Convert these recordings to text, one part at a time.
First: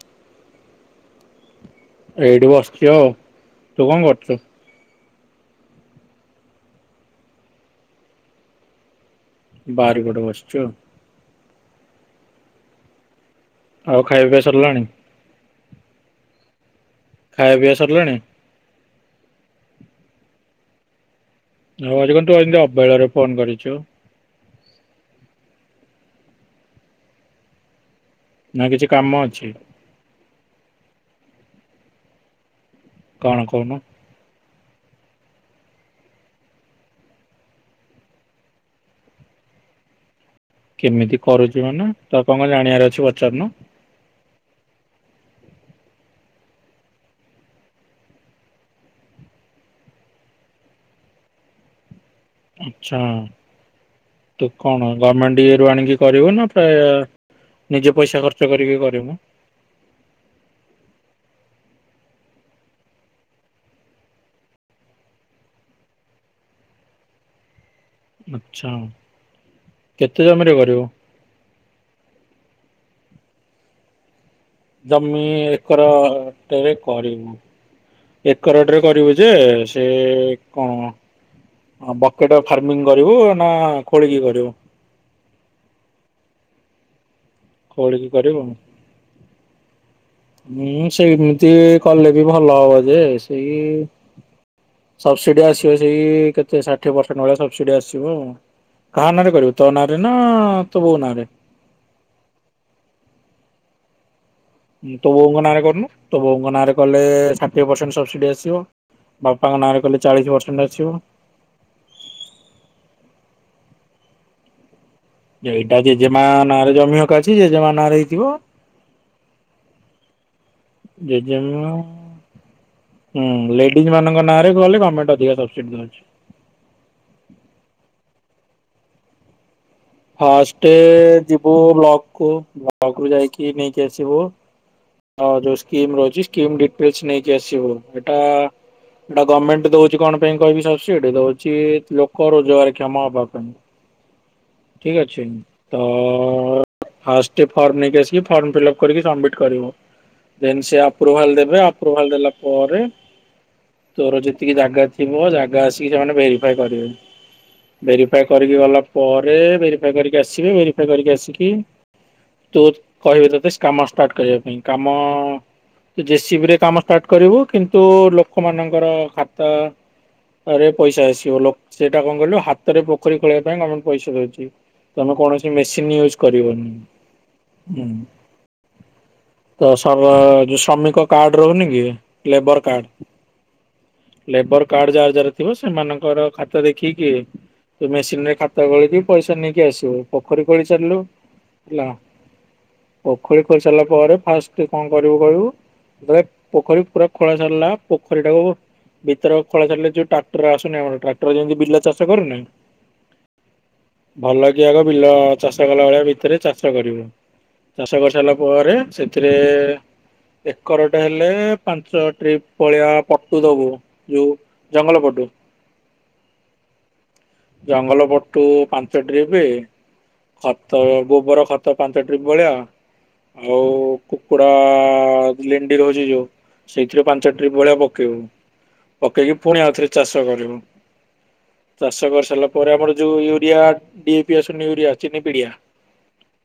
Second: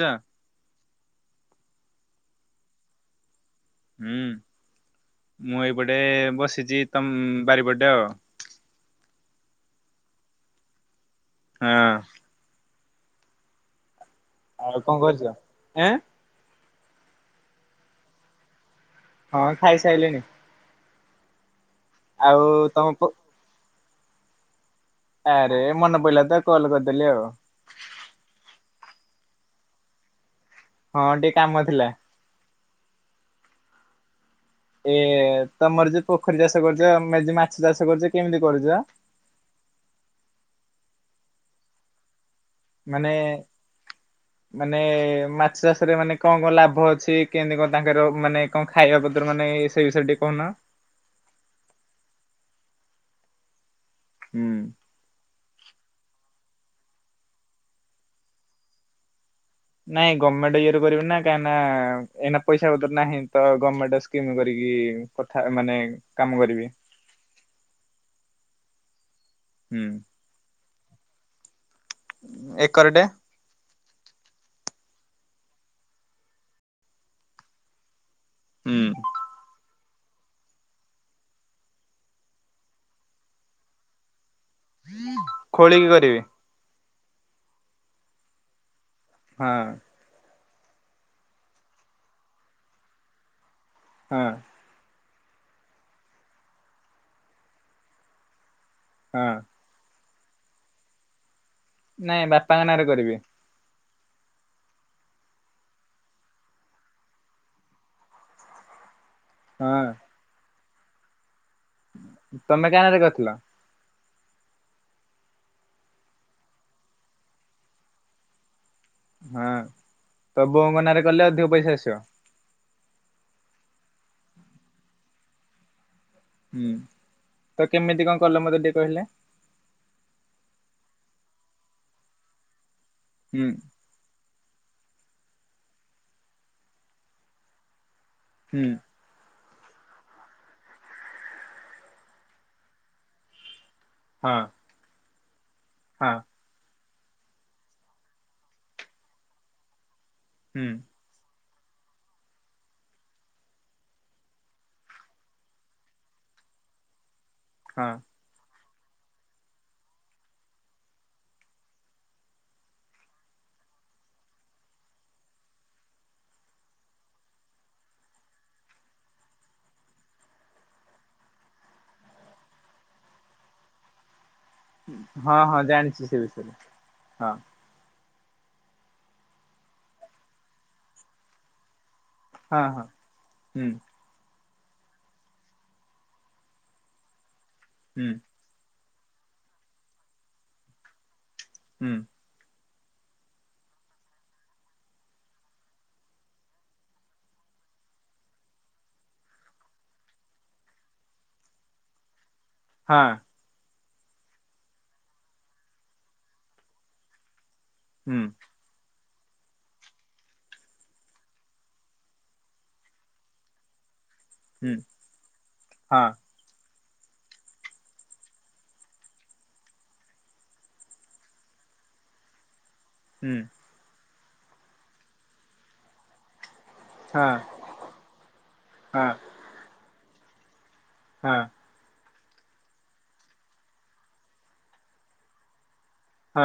ଚା। ଏଇଠି ବସିଛି ଆଉ। ତୁ କଣ ହୁଁ କରୁଛୁ? ମୁଁ ଏଇପଟେ ବସିଛି ତମ ବାରିପଟେ ଆଉ ବାରି ପଟେ ବସିଛ। ହଁ। ଆଉ ଖାଇବା ପିଇବା ସ ଆଉ କଣ କରୁଛ? ଖାଇବା ପିଇବା ସରିଲାଣି? ହଁ ଖାଇସାଇ ଲିଣି। ହରିବନ୍ଧୁ ଆଉ ଆଜି ତମ ପ ଅବବେଳାରେ ଫୋନ କରିଛୁ? ଆରେ ମନେ ପଡିଲା ତ କଲ କରିଦେଲି ଆଉ। ନା କିଛି କାମ ଅଛି? ହଁ ଟିକେ କାମ ଥିଲା। କଣ କହୁନୁ? ଏ ତମର ଯୋଉ ପୋଖରୀ ଚାଷ କରୁଛ ଯ ମାଛ ଚାଷ କରୁଛ କେମିତି କରୁଛ? କେମିତି କରୁଛି ମାନେ ତପଙ୍ଗ ଜାଣିବାର ଅଛି ମାନେ ପଚାରୁନୁ? ମାନେ ମାଛ ଚାଷ ରେ ମାନେ କଣ କଣ ଲାଭ ଅଛି କେମିତି କଣ ତାଙ୍କର ମାନେ କଣ ଖାଇବା ପତ୍ର ମାନେ ସେଇ ବିଷୟରେ ଟିକେ କହୁନ? ଆଛା, ତୁ ହୁଁ। କଣ ଗଭର୍ଣ୍ଣମେଣ୍ଟ ଇଏ ରୁ ଆଣିକି କରିବୁ ନା ପ୍ରାୟ ନିଜ ପଇସା ଖର୍ଚ୍ଚ କରିକି କରିବୁ? ନାଇଁ ଗଭର୍ଣ୍ଣମେଣ୍ଟ ଇଏରେ କରିବେ ନା ଏଇନା ପଇସାପତ୍ର ନାହିଁ ତ ଗମେଣ୍ଟ ସ୍କିମ୍ କାରିକି କଥା ମାନେ କାମ କରିବି। ଆଛା ଉଁ। ହୁଁ। କେତେ ଜମିରେ କରିବୁ? ଏକରଟେ। ଜମି ଏକର ଟରେ କରିବୁ ଏକର ଟରେ ହୁଁ କରିବୁ ଯେ ସେ କଣ ହଁ ବକେଟ ଫାର୍ମିଂ କରିବୁ ନା ଖୋଳିକି କରିବୁ? ଖୋଳିକି କରିବି। ଖୋଳିକି କରିବୁ? ହଁ। ହୁଁ ସେମିତି କଲେ ବି ଭଲ ହବ ଯେ ସେଇ ହଁ। ସବସିଡି ଆସିବ ସେଇ କେତେ ଷାଠିଏ ପରସେଟ ଭଳିଆ ସବସିଡି ଆସିବ ଆଉ। କାହା ନାଁ ରେ ହଁ କରିବୁ ତୋ ନାଁ ରେ ନା ତ ବୋଉ ନାଁ ରେ? ନାଇଁ ବାପାଙ୍କ ନାଁରେ କରିବି। ତୋ ବୋଉଙ୍କ ନାଁରେ କରନୁ ତୋ ବୋଉଙ୍କ ନାଁରେ କଲେ ଷାଠିଏ ପରସଣ୍ଟ ସବସିଡ଼ି ଆସିବ ବାପାଙ୍କ ନାଁରେ କଲେ ହଁ ଚାଳିଶ ପରସେଣ୍ଟ ଆସିବ। ତମେ କାହା ନାଁ ରେ କରିଥିଲ? ଏଇଟା ଜେଜେମା ନାଁରେ ଜମିହକା ଅଛି ଜେଜେମା ନାଁରେ ହେଇଥିବ। ହଁ ତ ବୋଉ ଙ୍କ ନାରେ କଲେ ଅଧିକ ଜେଜେମା ପଇସା ଆସି? ହୁଁ, ଲେଡିଜ ମାନଙ୍କ ନାଁରେ କଲେ ଗମେଣ୍ଟ ଅଧିକ ସବସିଡି ଦଉଛି। ହୁଁ, ତ କେମିତି କଣ କଲେ ମତେ ଟିକେ କହିଲେ? ଫାଷ୍ଟ ଯିବୁ ବ୍ଲକ କୁ ବ୍ଲକ ରୁ ହୁଁ ଯାଇକି ନେଇକି ଆସିବୁ। ହଁ ଯୋଉ ସ୍କିମ ରହିଛି ସ୍କିମ ଡିଟେଲସ ନେଇକି ଆସିବୁ। ଏଟା ହୁଁ ଏଟା ଗଭର୍ଣ୍ଣମେଣ୍ଟ ଦଉଛି କଣ ପାଇଁ କହିବି ସବସିଡି ଦଉଛି ଲୋକ ରୋଜଗାର କ୍ଷମ ହବା ପାଇଁ। ହଁ। ଠିକ ଅଛି ତ ହଁ ଫାଷ୍ଟେ ଫର୍ମ ନେଇକି ଆସିକି ଫର୍ମ ଫିଲ୍ଅପ୍ କରିକି ସବମିଟ୍ କରିବୁ। ଦେନ୍ ହୁଁ ସେ ଆପ୍ରୁଭାଲ ଦେବେ ଆପ୍ରୁଭାଲ ଦେଲା ପରେ ତୋର ଯେତିକି ଜାଗା ଥିବ ଜାଗା ଆସିକି ସେମାନେ ଭେରିଫାଏ କରିବେ ହଁ ଭେରି କରିକି ଗଲା ପରେ ଭେରିଫାଏ କରିକି ଆସିବେ। ଭେରିଫାଏ କରିକି ଆସିକି ତୁ କହିବେ ତତେ କାମ ଷ୍ଟାର୍ଟ କରିବା ପାଇଁ କାମ ଜେ ସିବି ରେ କାମ ଷ୍ଟାର୍ଟ କରିବୁ କିନ୍ତୁ ଲୋକମାନଙ୍କର ଖାତା। ରେ ପଇସା ଆସିବ ଲୋ ସେଇଟା କଣ କହିଲୁ ହାତରେ ପୋଖରୀ ଖୋଳିଇବା ପାଇଁ ଗମେଣ୍ଟ ପଇସା ଦଉଛି। ତମେ ହଁ କୌଣସି ହଁ ମେସିନ ଜାଣିଛି ସେ ୟୁଜ ବିଷୟରେ କରିବନି ହଁ ହୁଁ। ତ ଯୋଉ ଶ୍ରମିକ କାର୍ଡ ରହୁନି କି ଲେବର ହଁ ହଁ କାର୍ଡ। ହୁଁ ଲେବର କାର୍ଡ ଯାହାର ଯାହାରଥିବ ସେମାନଙ୍କର ଖାତା ଦେଖିକି ତୁମେ ହୁଁ ମେସିନରେ ଖା ଗତ ଗୋଳିକି ପଇସା ନେଇକି ଆସିବୁ ପୋଖରୀ ଖୋଳି ଚାଲିଲୁ ହେଲା। ହୁଁ ପୋଖରୀ ଖୋଳି ସାରିଲା ପରେ ଫାଷ୍ଟ କଣ କରିବୁ କହିବୁ ଯେତେବେଳେ ପୋଖରୀ ପୁରା ଖୋଳା ସାରିଲା ପୋଖରୀଟାକୁ ଭିତର ଖୋଳା ଛାଡିଲେ ଯଉ ଟ୍ରାକ୍ଟର ଆସୁନି ଆମର ଟ୍ରାକ୍ଟର ଯେମିତି ବିଲ ଚାଷ କରୁନି। ହାଁ। ଭଲ କି ଆଗ ବିଲ ଚାଷ କଲା ଭଳିଆ ଭିତରେ ଚାଷ କରିବୁ ଚାଷ ହୁଁ କରିସାରିଲା ପରେ ସେ ଏଥିରେ ଏକର ଟା ହେଲେ ପାଞ୍ଚ ଟ୍ରିପ ଭଳିଆ ପଟୁ ଦବୁ। ଯୋଉ ହୁଁ ଜଙ୍ଗଲ ପଟୁ। ହଁ ଜଙ୍ଗଲ ପଟୁ ପାଞ୍ଚ ଟ୍ରିପ। ଖତ ଗୋବର ଖତ ପାଞ୍ଚ ଟ୍ରିପ୍ ଭଳିଆ। ହୁଁ ଆଉ କୁକୁଡା ଲେଣ୍ଡି ରହୁଛି ଯୋଉ ସେଇଥିରେ ପାଞ୍ଚ ହଁ ଟ୍ରିପ ଭଳିଆ ପକେଇବୁ ହଁ ପକେଇକି ପୁଣି ଆଉଥରେ ଚାଷ କରିବୁ। ହାଁ। ଚାଷ କରିସାରିଲା ପରେ ଆମର ଯୋଉ ୟୁରିଆ ଡିଏପି ଆସୁନି ୟୁରିଆ ଚିନି ପିଡିଆ। ହଁ।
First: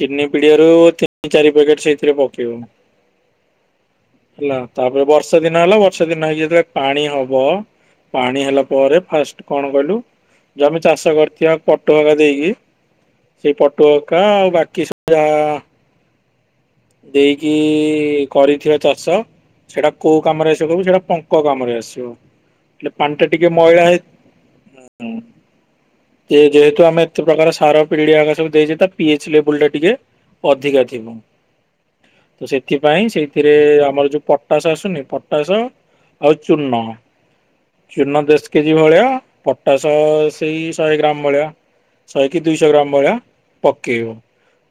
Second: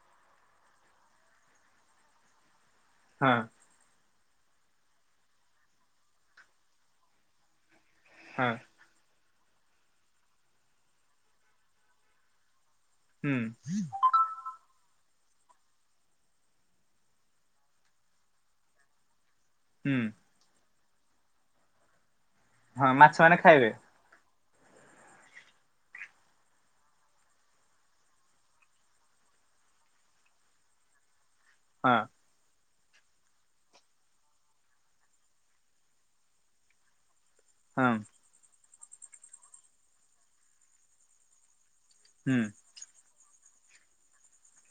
ଚିନି ପିଡିଆରୁ ତିନି ଚାରି ପ୍ୟାକେଟ ସେଇଥିରେ ପକେଇବ। ହାଁ। ହେଲା ତାପରେ ବର୍ଷା ଦିନ ହେଲା ବର୍ଷା ଦିନ ହେଇକି ଯେତେବେଳେ ପାଣି ହବ। ପାଣି ହଁ ହେଲା ପରେ ଫାଷ୍ଟ କଣ କହିଲୁ ଯ ଆମେ ଚାଷ କରିଥିବା ପଟୁ ହକା ଦେଇକି ହୁଁ ସେଇ ପଟୁ ହକା ଆଉ ବାକି ସବ ଯାହା ଦେଇକି କରିଥିବା ଚାଷ ସେଟା ହୁଁ କୋଉ କାମରେ ଏସବୁ ସେଟା ପ ପୋକ କାମରେ ଆସିବ ହଁ ହେ ମାଛ ପାଣି ଟା ମାନେ ଟିକେ ଖାଇବେ ମଇଳା ହେଇ ଯେ ଯେହେତୁ ଆମେ ଏତେ ପ୍ରକାର ସାର ପିଢିଆ ହାକା ସବୁ ଦେଖିଚି ତ ପିଏଚ୍ ଲେବୁଲ ଟା ଟିକେ ଅଧିକା ଥିବ। ହଁ। ସେଥିପାଇଁ ସେଇଥିରେ ଆମର ଯୋଉ ପଟାସ ଆସୁନି ପଟାସ ହଉ ଚୂର୍ଣ୍ଣ ହଁ ଚୂନ ଦଶ କେଜି ଭଳିଆ ପଟାସ ସେଇ ଶହେ ଗ୍ରାମ ଭଳିଆ। ଶହେ କି ହୁଁ ଦୁଇଶହ ଗ୍ରାମ ଭଳିଆ ପକେଇବ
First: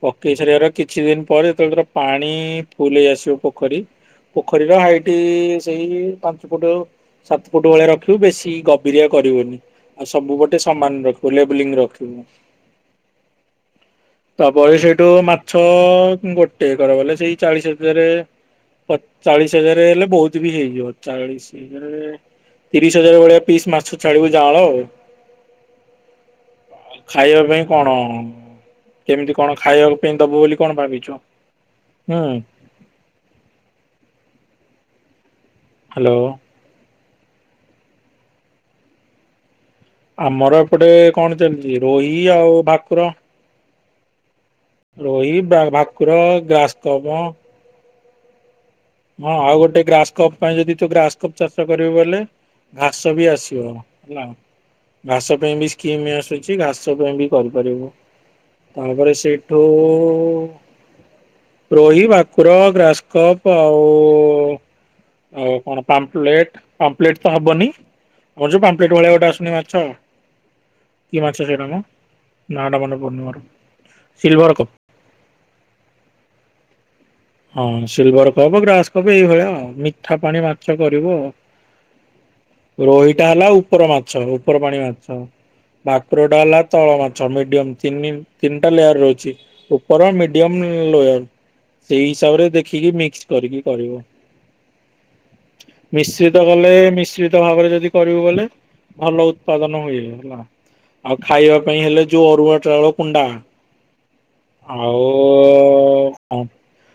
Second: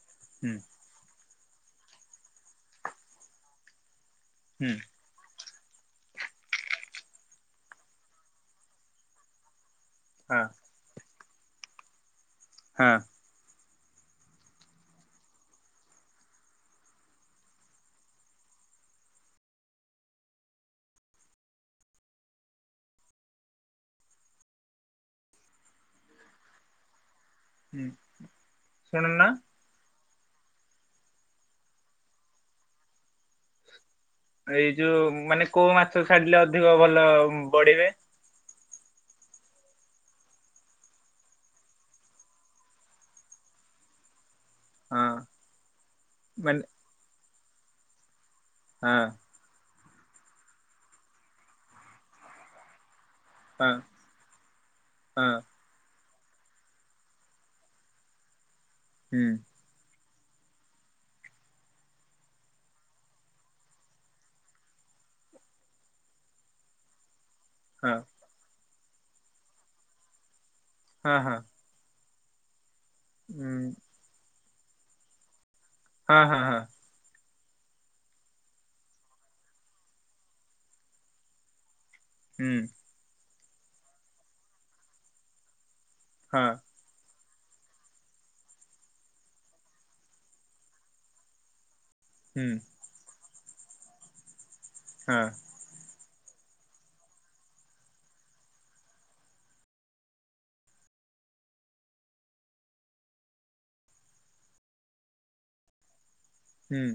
ପକେଇ ହୁଁ ସାରିବାର କିଛି ଦିନ ପରେ ଯେତେବେଳେ ତର ପାଣି ଫୁଲ ହେଇ ଆସିବ ପୋଖରୀ, ହୁଁ ପୋଖରୀର ହାଇଟ ଏ ସେଇ ପାଞ୍ଚ ଫୁଟ ସାତ ଫୁଟ ଭଳିଆ ରଖିବୁ ବେଶୀ ଗଭୀରିଆ କରିବୁନି। ଆଉ ସବୁ ହଁ ଗୋଟେ ସମାନ ରଖିବୁ ଲେବଲିଙ୍ଗ ରଖିବୁ। ହାଁ। ତା ବୟସେ ଟୋ ମାଛ ଗୋଟେ କର ଗଲେ ସେଇ ଚାଳିଶ ହଜାରେ ପଚ ଚାଳିଶ ହଜାର ହେଲେ ବହୁତ ବି ହେଇଯିବ ଚାଳିଶ ହଜାର ତିରିଶ ହଜାର ଭଳିଆ ପିସ୍ ମାଛ ଛାଡିବୁ ଜାଅଳ। ହ ଖାଇବା ପାଇଁ କଣ-ଅ-ଅ ଶୁଣୁନ କେମିତି କଣ ଖାଇବା ପାଇଁ ଦବୁ ବୋଲି କଣ ଭାବିଛୁ ହୁଁ ଏଇ ଯୋଉ ମାନେ କୋଉ ମାଛ ହ୍ୟାଲୋ। ଛାଡିଲେ ଅଧିକ ଭଲ ବଢିବେ? ଆମର ଏପଟେ କଣ ଚାଲିଛି ରୋହି ଆଉ ଭାକୁର। ହଁ ରୋହି, ଭା ଭାକୁର, ମାନେ ଗାସ୍ତମ। ହଁ। ହଁ ଆଉ ଗୋଟେ ଗ୍ରାସ କପ୍ ପାଇଁ ଯଦି ତୁ ଗ୍ରାସ କପ୍ ଚାଷ କରିବୁ ବୋଲେ ଘାସ ବି ଆସି ବ ହଁ ହେଲା ଘାସ ହଁ ପାଇଁ ବି କିମି ଆସୁଛି ଘାସ ପାଇଁ ବି କରିପାରିବୁ ତାପରେ ହୁଁ ସେ ଓ-ଓ-ଓ-ଓ ରୋହି, ଭାକୁର, ଗ୍ରାସ କପ ଆଉ-ଉ-ଉ-ଉ ଆଉ କଣ ପାମ୍ପଲେଟ ପାମ୍ପଲେଟ ତ ହବନି। ହଁ ହ ଯୋଉ ପାମ୍ପ୍ଲେଟ ଭଳିଆ ଗୋଟେ ଆସୁନି ମାଛ ହଁ କି ମାଛ ହଁ ସେଟା ମ ନାଁ ଟା ମନେ ପଡୁନି ମୋର ହୁଁ ସିଲଭର କପ। ହଁ ହଁ ହଁ। ହଁ ସିଲଭର କବ ଗ୍ରାସ କବ ଏଇଭଳିଆ ଆଉ ମିଠା ପାଣି ମାଛ କରିବୁ। ହୁଁ। ରୋହିଟା ହେଲା ଉପର ମାଛ ଉପର ପାଣି ମାଛ ଭାକୁରଟା ହଁ ହେଲା ତଳ ମାଛ ମିଡିୟମ ତିନି ତିନିଟା ଲେୟାର ର ଅଛି ଉପର, ମିଡିୟମ, ଲୋୟର। ସେଇ ହିସାବ ରେ ହୁଁ ଦେଖିକି ମିକ୍ସ କରିକି କରିବ। ହଁ। ମିଶ୍ରିତ କଲେ-ଏ-ଏ ମିଶ୍ରିତ ଭାବରେ ଯଦି କରିବୁ ବୋଲେ ଭଲ ଉତ୍ପାଦନ ହୁଏ ହେଲା। ଆଉ ଖାଇବା ପାଇଁ ହେଲେ ଯୋଉ ଅରୁଆ ଚାଉଳ କୁଣ୍ଡା ଆଉ-ଉ-ଉ-ଉ-ଉ କଣ ହୁଁ।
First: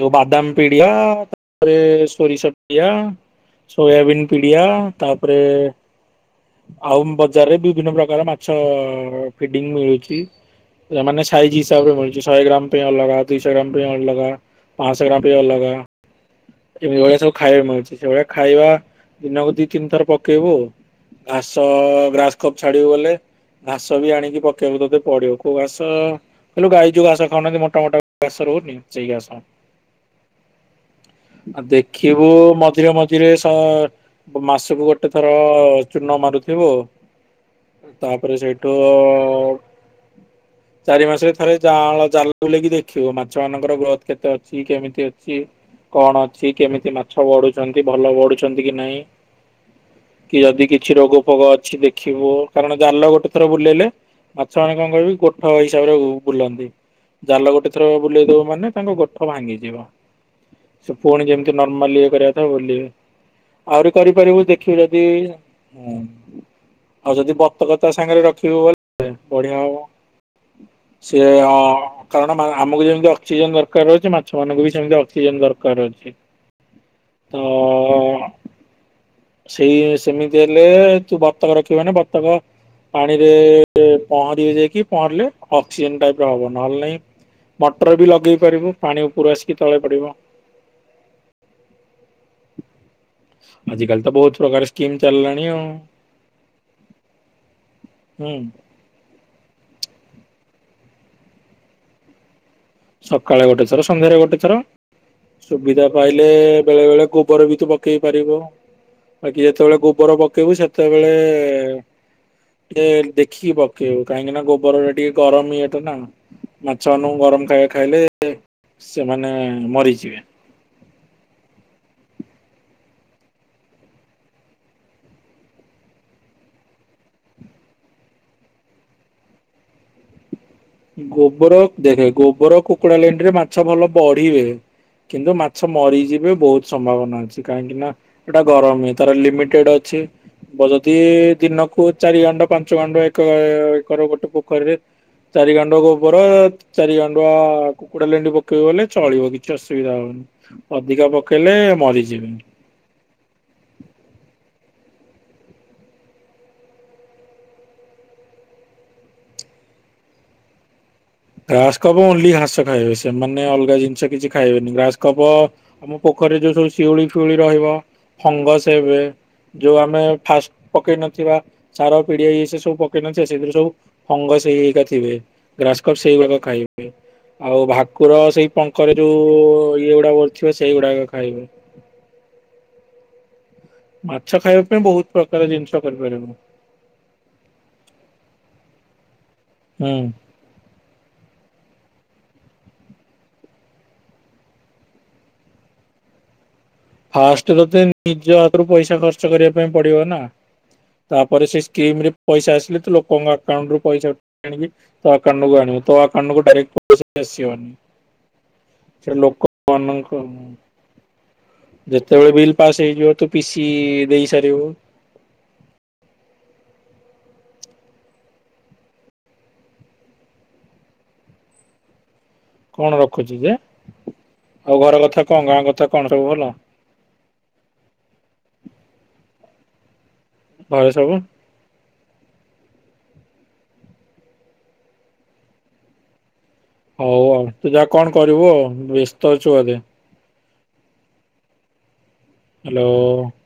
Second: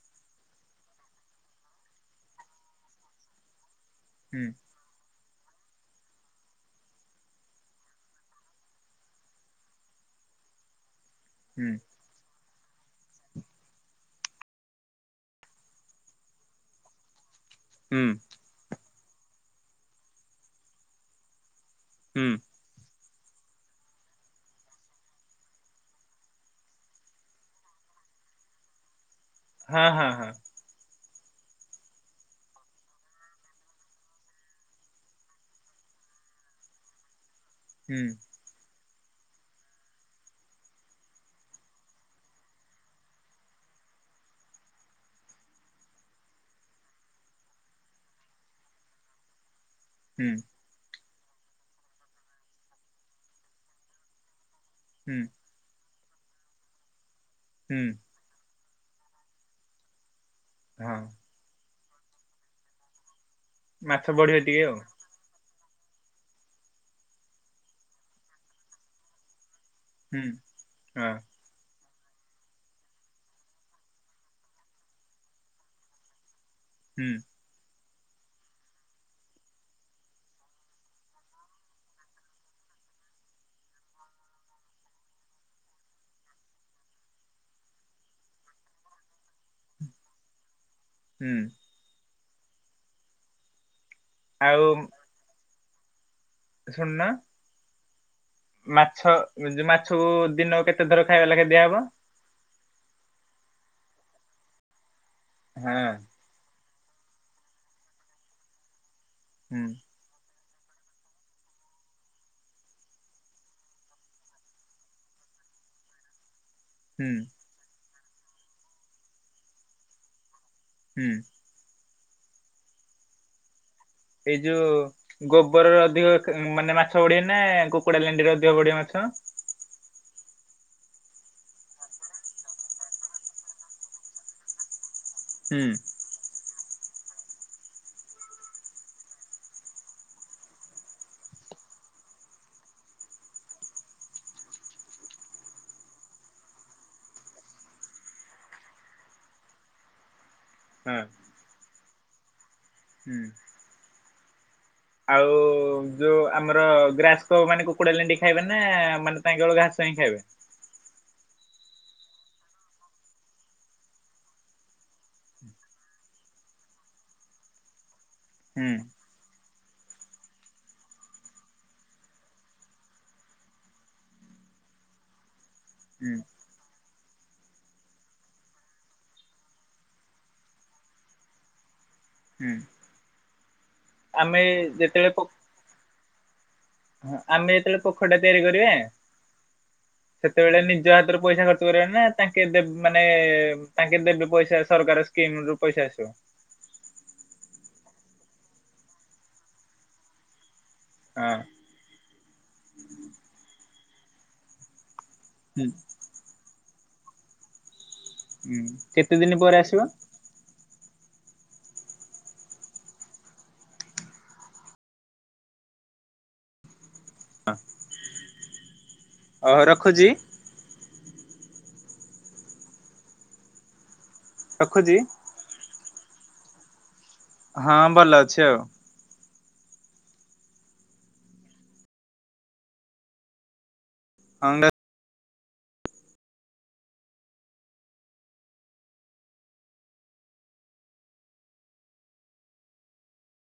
ଯୋଉ ବାଦାମ ପିଡିଆ-ଆ-ଆ-ଆ ତାପରେ ସୋରିଷ ଡିଆ। ସୋୟାବିନ୍ ହୁଁ ପିଡ଼ିଆ ତାପରେ-ଏ-ଏ ଆଉ ବଜାରରେ ବିଭିନ୍ନ ପ୍ରକାର ମାଛ-ଅ-ଅ-ଅ ଫିଡିଙ୍ଗ ମିଳୁଛି ହେଲା ମାନେ ସେ ସାଇଜ୍ ହୁଁ ହିସାବରେ ମିଳଛି ଶହେ ଗ୍ରାମ ପାଇଁ ଅଲଗା ଦୁଇ ଶହ ଗ୍ରାମ ପାଇଁ ଅଲଗା ପାଆଶ ଗ୍ରାମ ପାଇ ଅଲଗା ଏଭଳିଆ ସବୁ। ଖାଇବା ମିଳୁଛି ହୁଁ ସେଇଭଳିଆ ଖାଇବା ଦିନକୁ ଦି ତିନି ଥର ପକେଇବୁ। ଘାସ-ଅ-ଅ-ଅ ହୁଁ ଗ୍ରାସ୍ କପ ଛାଡିବ ବୋଲେ ଘାସ ବି ଆଣିକି ପକେଇବୁ ତତେ ପଡିବ କୋଉ ଘାସ-ଅ-ଅ ଇଲୋ ଗାଈ ଯୋ ଘାସ ଖାଉନାହାନ୍ତି ମୋଟାମୋଟା ଘାସ ରହୁନି ସେଇ ଘାସ। ହଁ ହଁ ହଁ। ଆ ଦେଖିବୁ ମଝିରେ ମଝିରେ ସ ମାସକୁ ଗୋଟେ ଥର-ଅ-ଅ-ଅ ଚୂର୍ଣ ମାରୁଥିବୁ ହୁଁ ତାପରେ ସେଇଠୁ-ଉ-ଉ-ଉ ଚାରି ମାସରେ ଥରୋ ଯାଆଁଳ ଜାଲ ବୁଲେଇକି ଦେଖିବୁ ମାଛ ମାନଙ୍କର ଗ୍ରୋଥ କେତେ ଅଛି କେମିତି ଅଛି। କଣ ଅଛି କେମିତି ମାଛ ବଢୁଛନ୍ତି ଭଲ ବଢୁଛନ୍ତି କି ନାଇଁ। ହୁଁ କି ଯଦି କିଛି ରୋଗ ଫୋଗ ଅଛି ଦେଖିବୁ କାରଣ ଜାଲ ଗୋଟେ ଥର ବୁଲେଇଲେ ମାଛ ମାନେ କଣ କହିବି ହୁଁ ଗୋଠ ହିସାବରେ ବୁ ବୁଲନ୍ତି ଜାଲ ଗୋଟେ ହୁଁ ଥର ବୁଲେଇ ଦବୁ ମାନେ ତାଙ୍କ ଗୋ ଠ ଭାଙ୍ଗିଯିବ ସେ ହଁ ପୁଣି ଯେମିତି ନର୍ମାଲି ଇଏ କରିବା କଥା ବୁଲିବେ। ଆହୁରି ମାଛ ବଢିବେ କରିପାରିବୁ ଟିକେ ଦେଖିବୁ ଆଉ ଯଦି ହୁଁ ଆଉ ଯଦି ବତକ ତା ସାଙ୍ଗରେ ରଖିବୁ [unintelligible] ବଢିଆ ହବ। ହୁଁ ହଁ ସିଏ ଆ କାରଣ ଆମକୁ ଯେମିତି ଅକ୍ସିଜେନ ଦରକାର ଅଛି ମାଛ ମାନଙ୍କୁ ବି ସେମିତି ଅକ୍ସିଜେନ ଦରକାର ଅଛି। ହୁଁ ତ ସେଇ ସେମିତି ଦେଲେ ତୁ ଭତକ ରଖିବି ମାନେ ବତକ ପାଣିରେ ପହଁରିବ ଯାଇକି ପହଁରିଲେ ଅକ୍ସିଜେନ ଟାଇପ ର ହବ। ନହେଲେ ନାଇଁ ମଟର ବି ଲଗେଇ ପାରିବୁ ପାଣି ଉପରୁ ଆସିକି ତଳେ ପଡିବ। ହୁଁ। ଆଜି କାଲି ତ ବହୁତ ଆଉ ପ୍ରକାର ସ୍କିମ ଚାଲିଲାଣି ଆଉ। ଶୁଣୁନ ହୁଁ ମାଛ ମାଛକୁ ଦିନକୁ କେତେ ଧର ଖାଇବା ଲାଖେ ଦିଆହେବ। ସକାଳେ ଗୋଟେ ଥର ସନ୍ଧ୍ୟାରେ ଗୋଟେ ଥର। ହଁ ସୁବିଧା ପାଇ ଲେ ବେଳେ ବେଳେ ଗୋବର ବି ତୁ ପକେଇ ପାରିବୁ। ବାକି ହୁଁ ଯେତେବେଳେ ଗୋବର ପକେଇବୁ ସେ ତେବେଳେ ଏ ଟିକେ ଦେଖିକି ପକେଇବୁ କାହିଁକି ନା ଗୋବର ଟା ଟିକେ ଗରମ ଇ ଏଟା ନା। ହୁଁ ମାଛମାନଙ୍କୁ ଗରମ ଖାଇବା ଖାଇଲେ ସେମାନେ ମରିଯିବେ। ହୁଁ। ଏଇ ଯୋଉ ଗୋବରର ଅଧିକ ମାନେ ମାଛ ବଢ଼ିବେ ଆ ନା କୁକୁଡା ଲେଣ୍ଡିରେ ଅଧିକ ବଢ଼ିବେ ମାଛ? ଗୋବର ଦେଖେ ଗୋବର କୁକୁଡା ଲେଣ୍ଡିରେ ମାଛ ଭଲ ବଢିବେ। କିନ୍ତୁ ହୁଁ ମାଛ ମରିଯିବେ ବହୁତ ସମ୍ଭାବନା ଅଛି କାହିଁକି ନା ଏଟା ଗରମ ତାର ଲିମିଟେଡ ଅଛି। ହବ ଯଦି ଦିନକୁ ଚାରି ଗାଣ୍ଡ ପାଞ୍ଚ ଗାଣ୍ଡ ଏକ ଏକର ଗୋଟେ ପୋଖରୀରେ ଚାରିି ଗାଣ୍ଡ ଗୋବର ଚାରି ଗାଣ୍ଡୁଆ କୁକୁଡା ଲେଣ୍ଡି ପକେଇବ ବଲେ ଚଳିବ କିଛି ଅସୁବିଧା ହବନି। ହଁ ଅଧିକା ପକେଇଲେ ମରିଯିବେ। ହୁଁ। ଆଉ ଯୋଉ ଆମର ଗ୍ରାସକୋ ମାନେ କୁକୁଡା ଲେଣ୍ଡି ଖାଇବେ ନା ମାନେ ତାଙ୍କଳ ଘାସ ହିଁ ଖାଇବେ। ଘ୍ରାସ କପ ଓନ୍ଲି ଘାସ ଖାଇବେ ସେମାନେ ଅଲଗା ଜିନିଷ କିଛି ଖାଇବେନି। ଗ୍ରାସ କପ ଆମ ପୋଖରୀ ଯୋଉ ସବୁ ଶିଉଳି ଫିଉଳି ରହିବ ଫଙ୍ଗସ ହୁଁ ହେବେ ଯୋଉ ଆମେ ଫାଷ୍ଟ ପକେଇ ନଥିବା ସାର ପିଡିଆ ସେ ସବୁ ପକେଇ ନଥିବା ସେଥିରୁ ସବୁ ଫଙ୍ଗସ ହେଇ ହେଇକା ଥିଵେ ଗ୍ରାସ କପ୍ ହୁଁ ସେଇଗୁଆକ ଖାଇବେ। ଆଉ ଭାକୁର ସେଇ ପଙ୍କରେ ଯୋଉ ଇଏ ଗୁଡା ବୁଲୁଥିବେ ସେଇଗୁଡାକ ଖାଇବେ। ହୁଁ। ମାଛ ଆମେ ଖାଇବା ପାଇଁ ଯେତେବେଳେ ବହୁତ ପୋ- ପ୍ରକାର ଜିନିଷ କରିପାରିବୁ। ଆମେ ଯେତେବେଳେ ପୋଖରୀଟା ତିଆରି କରିବା ହୁଁ ସେତବେଳେ ନିଜ ହାତରେ ପଇସା ଖର୍ଚ୍ଚ କରିବ ନା ତାଙ୍କେ ମାନେ ତାଙ୍କେ ଦେବେ ପଇସା ସରକାର କେମରୁ ପଇସା ଆସିବ? ଫାଷ୍ଟ ରୁ ତ ନିଜ ହାତରୁ ପଇସା ଖର୍ଚ୍ଚ କରିବା ପାଇଁ ପଡିବ ନା। ତାପରେ ହଁ ସେ ସ୍କିମ୍ର ପଇସା ଆସିଲେ ତୁ ଲୋକଙ୍କ ଆକାଉଣ୍ଟରୁ ପଇସା ଆଣିକି ତୋ ଆକାଉଣ୍ଟକୁ ଆଣିିବୁ। ତୋ ଆକାଉଣ୍ଟକୁ ଡାଇରେକ୍ଟ ପଇସା ଆସିବନି। ହୁଁ କେତେ ସେ ଦିନି ପରେ ଆସିବ? ଲୋକମାନଙ୍କ ଯେତେବେଳେ ବିଲ୍ ପାସ୍ ହେଇଯିବ ତୁ ପିସି ଦେଇ ସାରିବୁ [unintelligible] ଓହୋ ରଖୁଛି। କଣ ରଖୁଛି ଯେ, ଆଉ ରଖୁଛି ଘର କଥା କଣ, ଗାଁ କଥା କଣ, ସବୁ ଭଲ। ହଁ ଭଲ ଅଛି ଆଉ। ଘରେ ସବୁ [unintelligible] ହଉ ଆଉ ତୁ ଯାହା କଣ କରିବୁ ଆଉ, ବେସ୍ତ ଅଛୁ ବୋଧେ। ହ୍ୟାଲୋ।